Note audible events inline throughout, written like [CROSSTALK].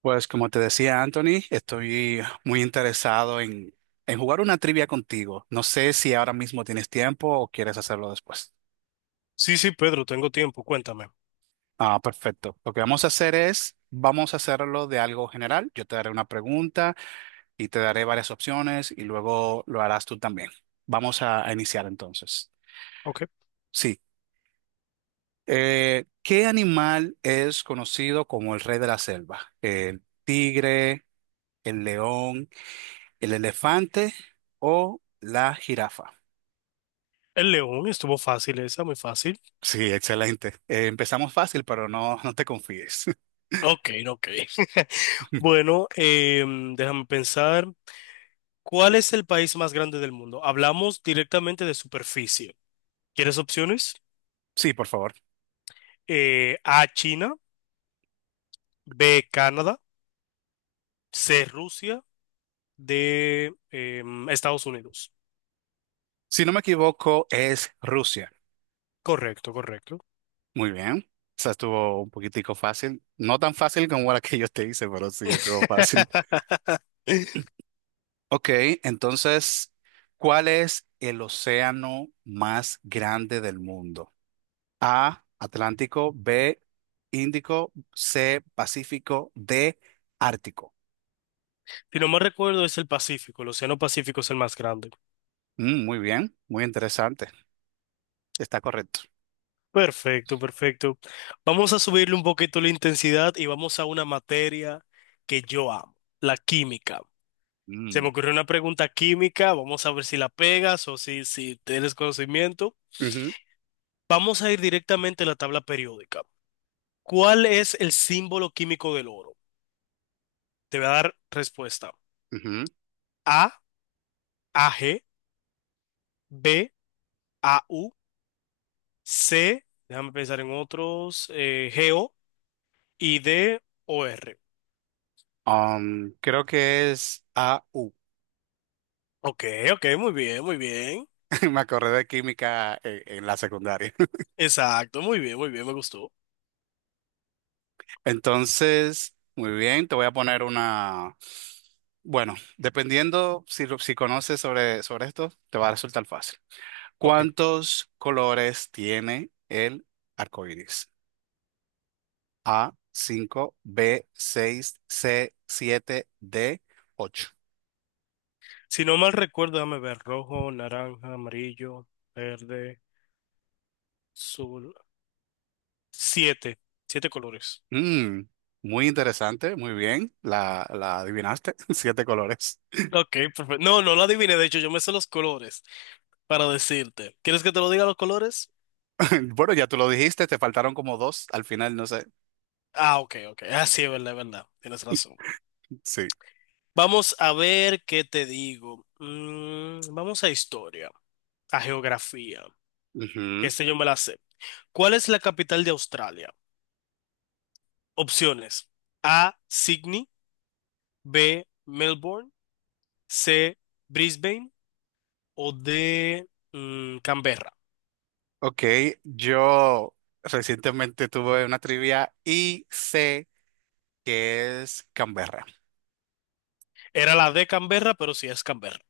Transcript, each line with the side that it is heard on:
right: Pues como te decía Anthony, estoy muy interesado en jugar una trivia contigo. No sé si ahora mismo tienes tiempo o quieres hacerlo después.
left: Sí, sí, Pedro, tengo tiempo, cuéntame.
right: Ah, perfecto. Lo que vamos a hacer es, vamos a hacerlo de algo general. Yo te daré una pregunta y te daré varias opciones y luego lo harás tú también. Vamos a iniciar entonces.
left: Ok.
right: Sí. ¿Qué animal es conocido como el rey de la selva? ¿El tigre, el león, el elefante o la jirafa?
left: El león, estuvo fácil esa, muy fácil.
right: Sí, excelente. Empezamos fácil, pero no, no te confíes.
left: Ok, ok. [LAUGHS]
right: [LAUGHS]
left: Bueno, déjame pensar. ¿Cuál es el país más grande del mundo? Hablamos directamente de superficie. ¿Quieres opciones?
right: Sí, por favor.
left: A, China, B, Canadá, C, Rusia, D, Estados Unidos.
right: Si no me equivoco, es Rusia.
left: Correcto, correcto.
right: Muy bien. Esa estuvo un poquitico fácil. No tan fácil como la que yo te hice, pero sí estuvo fácil.
left: [LAUGHS]
right: Ok, entonces, ¿cuál es el océano más grande del mundo? A, Atlántico, B, Índico, C, Pacífico, D, Ártico.
left: Si no me recuerdo, es el Pacífico. El Océano Pacífico es el más grande.
right: Mm, muy bien, muy interesante. Está correcto.
left: Perfecto, perfecto. Vamos a subirle un poquito la intensidad y vamos a una materia que yo amo, la química. Se me
right: Mm,
left: ocurrió una pregunta química, vamos a ver si la pegas o si tienes conocimiento.
right: ujú,
left: Vamos a ir directamente a la tabla periódica. ¿Cuál es el símbolo químico del oro? Te voy a dar respuesta.
right: ujú.
left: A, AG, B, AU, C, déjame pensar en otros, GO y D, OR.
right: Creo que es A U.
left: Ok, ok, muy bien, muy bien.
right: [LAUGHS] Me acordé de química, la secundaria.
left: Exacto, muy bien, me gustó.
right: [LAUGHS] Entonces, muy bien, te voy a poner una. Bueno, dependiendo si, si conoces sobre esto, te va a resultar fácil.
left: Ok.
right: ¿Cuántos colores tiene el arco iris? A, 5, B, 6, C, 7, D, 8.
left: Si no mal recuerdo, déjame ver, rojo, naranja, amarillo, verde, azul. Siete, siete colores.
right: Mm, muy interesante, muy bien, la adivinaste, [LAUGHS] siete colores.
left: Ok, perfecto. No, no lo adiviné, de hecho, yo me sé los colores para decirte. ¿Quieres que te lo diga los colores?
right: [LAUGHS] Bueno, ya tú lo dijiste, te faltaron como dos al final, no sé.
left: Ah, ok, ok. Ah, sí, es verdad, es verdad. Tienes razón.
right: [LAUGHS] Sí.
left: Vamos a ver qué te digo. Mm, vamos a historia, a geografía.
right: Ujú.
left: Este yo me la sé. ¿Cuál es la capital de Australia? Opciones. A, Sydney. B, Melbourne, C, Brisbane o D, Canberra.
right: Ok, yo recientemente tuve una trivia y sé que es Canberra.
left: Era la de Canberra, pero sí es Canberra.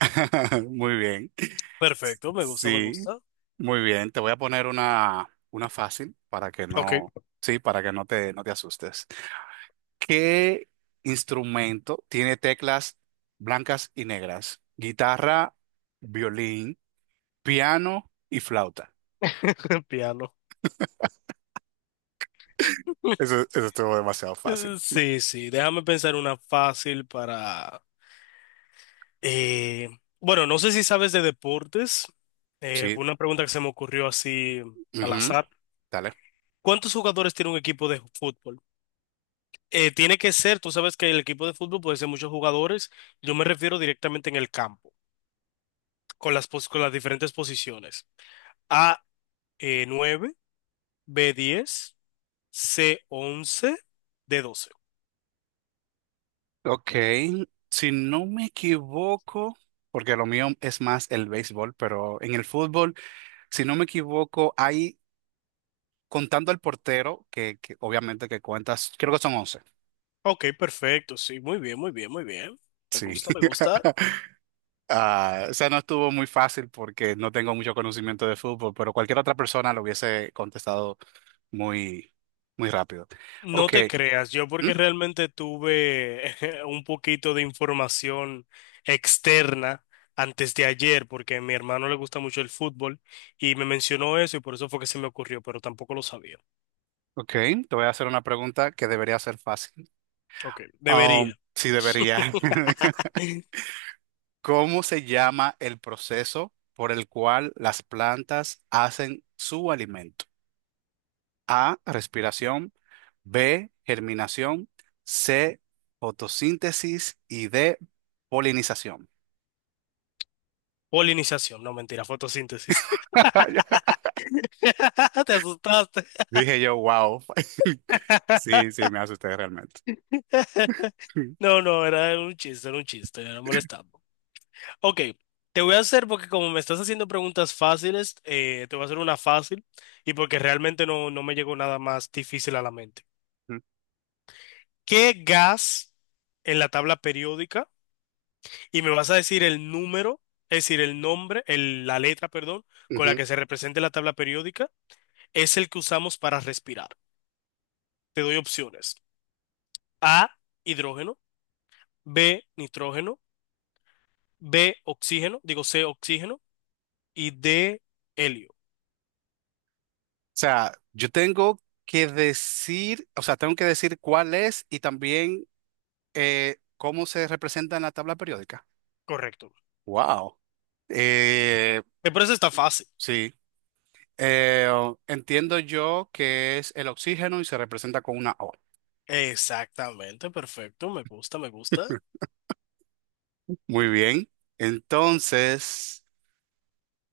right: [LAUGHS] Muy bien.
left: Perfecto, me gusta, me
right: Sí,
left: gusta.
right: muy bien. Te voy a poner una fácil para que
left: Ok,
right: no, sí, para que no te, no te asustes. ¿Qué instrumento tiene teclas blancas y negras? Guitarra, violín, piano y flauta.
left: [LAUGHS] piano.
right: Eso estuvo demasiado fácil.
left: Sí, sí, déjame pensar una fácil para... eh, bueno, no sé si sabes de deportes.
right: Sí,
left: Fue una pregunta que se me ocurrió así al
right: ujú,
left: azar.
right: dale.
left: ¿Cuántos jugadores tiene un equipo de fútbol? Tiene que ser, tú sabes que el equipo de fútbol puede ser muchos jugadores. Yo me refiero directamente en el campo, con las, pos- con las diferentes posiciones. A, nueve; B, diez; C, once; D, doce.
right: Ok, si no me equivoco, porque lo mío es más el béisbol, pero en el fútbol, si no me equivoco, hay, contando al portero, que obviamente que cuentas, creo que son once.
left: Ok, perfecto, sí, muy bien, muy bien, muy bien. Me
right: Sí.
left: gusta, me gusta.
right: [LAUGHS] Ah, o sea, no estuvo muy fácil porque no tengo mucho conocimiento de fútbol, pero cualquier otra persona lo hubiese contestado muy, muy rápido.
left: No
right: Ok,
left: te creas, yo
right: ¿mm?
left: porque realmente tuve [LAUGHS] un poquito de información externa antes de ayer, porque a mi hermano le gusta mucho el fútbol y me mencionó eso y por eso fue que se me ocurrió, pero tampoco lo sabía.
right: Ok, te voy a hacer una pregunta que debería ser fácil.
left: Ok, debería.
right: Sí, debería. [LAUGHS] ¿Cómo se llama el proceso por el cual las plantas hacen su alimento? A, respiración, B, germinación, C, fotosíntesis y D, polinización.
left: Polinización, no, mentira, fotosíntesis.
right: [LAUGHS]
left: [LAUGHS] Te asustaste.
right: Dije yo, wow. [LAUGHS] Sí,
left: [LAUGHS]
right: sí, me asusté realmente.
left: [LAUGHS]
right: [LAUGHS]
left: No, no, era un chiste, era un chiste, era molestando. Ok, te voy a hacer, porque como me estás haciendo preguntas fáciles, te voy a hacer una fácil y porque realmente no me llegó nada más difícil a la mente. ¿Qué gas en la tabla periódica? Y me vas a decir el número, es decir, el nombre, el- la letra, perdón, con la
right: Ujú. O
left: que se representa la tabla periódica, es el que usamos para respirar. Te doy opciones. A, hidrógeno; B, nitrógeno; B, oxígeno, digo C, oxígeno, y de helio.
right: sea, yo tengo que decir, o sea, tengo que decir cuál es y también ¿cómo se representa en la tabla periódica?
left: Correcto.
right: Wow. Eh,
left: Me parece está fácil.
right: sí. Eh, Entiendo yo que es el oxígeno y se representa con una O.
left: Exactamente, perfecto. Me gusta, me gusta.
right: Muy bien. Entonces,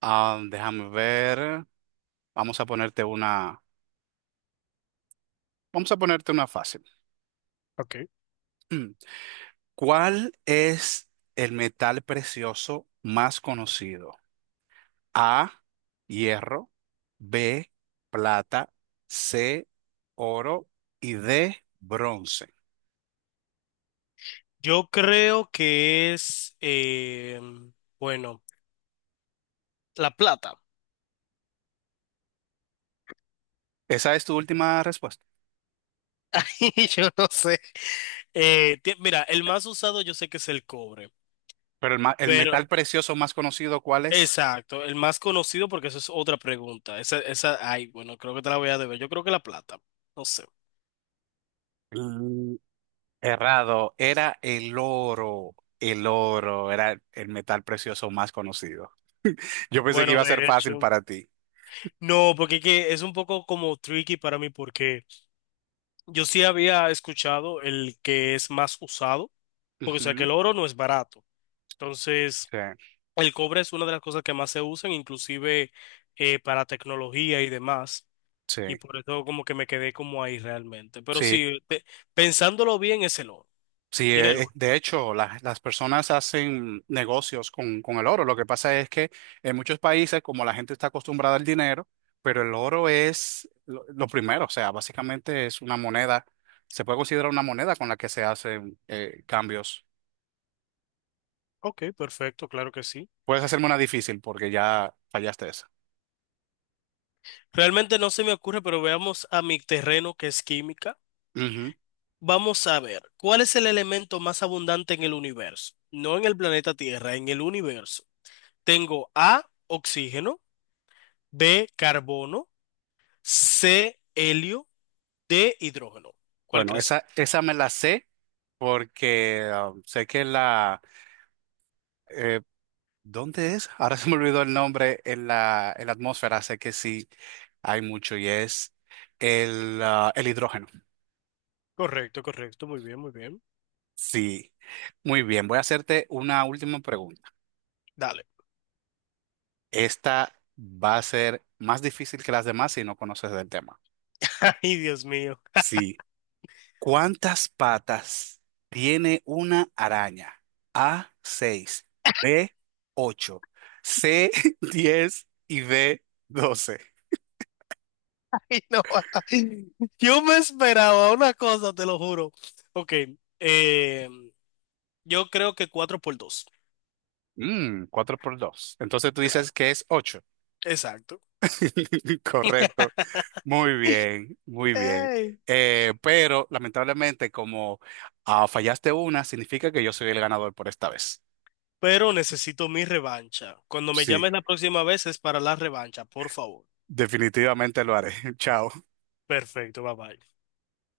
right: ah, déjame ver. Vamos a ponerte una, vamos a ponerte una fácil.
left: Ok.
right: [CLEARS THROAT] ¿Cuál es el metal precioso más conocido? A, hierro, B, plata, C, oro y D, bronce.
left: Yo creo que es, bueno, la plata.
right: Esa es tu última respuesta.
left: [LAUGHS] Yo no sé. Ti- mira, el más usado yo sé que es el cobre,
right: Pero el, el
left: pero
right: metal precioso más conocido, ¿cuál es?
left: exacto, el más conocido porque eso es otra pregunta. Esa, ay, bueno, creo que te la voy a deber. Yo creo que la plata, no sé.
right: Mm, errado, era el oro. El oro era el metal precioso más conocido. Yo pensé que
left: Bueno,
right: iba a
left: de
right: ser fácil
left: hecho,
right: para ti.
left: no, porque es que es un poco como tricky para mí porque yo sí había escuchado el que es más usado, porque o sea que
right: Ujú,
left: el oro no es barato. Entonces,
right: sí,
left: el cobre es una de las cosas que más se usan, inclusive para tecnología y demás.
right: sí,
left: Y por eso como que me quedé como ahí realmente. Pero
right: sí.
left: sí, pe- pensándolo bien, es el oro.
right: Sí,
left: Tiene
right: de
left: lógica.
right: hecho, las personas hacen negocios con el oro. Lo que pasa es que en muchos países, como la gente está acostumbrada al dinero, pero el oro es lo primero, o sea, básicamente es una moneda, se puede considerar una moneda con la que se hacen cambios.
left: Ok, perfecto, claro que sí.
right: Puedes hacerme una difícil porque ya fallaste esa.
left: Realmente no se me ocurre, pero veamos a mi terreno que es química.
right: Ujú.
left: Vamos a ver, ¿cuál es el elemento más abundante en el universo? No en el planeta Tierra, en el universo. Tengo A, oxígeno; B, carbono; C, helio; D, hidrógeno. ¿Cuál
right: Bueno,
left: crees tú?
right: esa me la sé porque ah, sé que la, eh, ¿dónde es? Ahora [LAUGHS] se me olvidó el nombre en la atmósfera, sé que sí hay mucho y es el, ah, el hidrógeno.
left: Correcto, correcto, muy bien, muy bien.
right: Sí, muy bien, voy a hacerte una última pregunta.
left: Dale.
right: Esta va a ser más difícil que las demás si no conoces del tema.
left: [LAUGHS] Ay, Dios mío.
right: Sí, ¿cuántas patas tiene una araña? A, 6, B, 8, C, [LAUGHS] 10 y D, 12.
left: Ay, no. [LAUGHS] Yo me esperaba una cosa, te lo juro. Ok, eh, yo creo que 4 por 2.
right: Mm, 4 por 2. Entonces tú dices
left: Claro,
right: que es 8.
left: exacto.
right: [LAUGHS] Correcto. Muy bien, muy bien.
left: Ey,
right: Pero lamentablemente, como ah, fallaste una, significa que yo soy el ganador por esta vez.
left: pero necesito mi revancha. Cuando me
right: Sí,
left: llames la próxima vez es para la revancha, por favor.
right: definitivamente lo haré. [LAUGHS] Chao.
left: Perfecto, bye bye.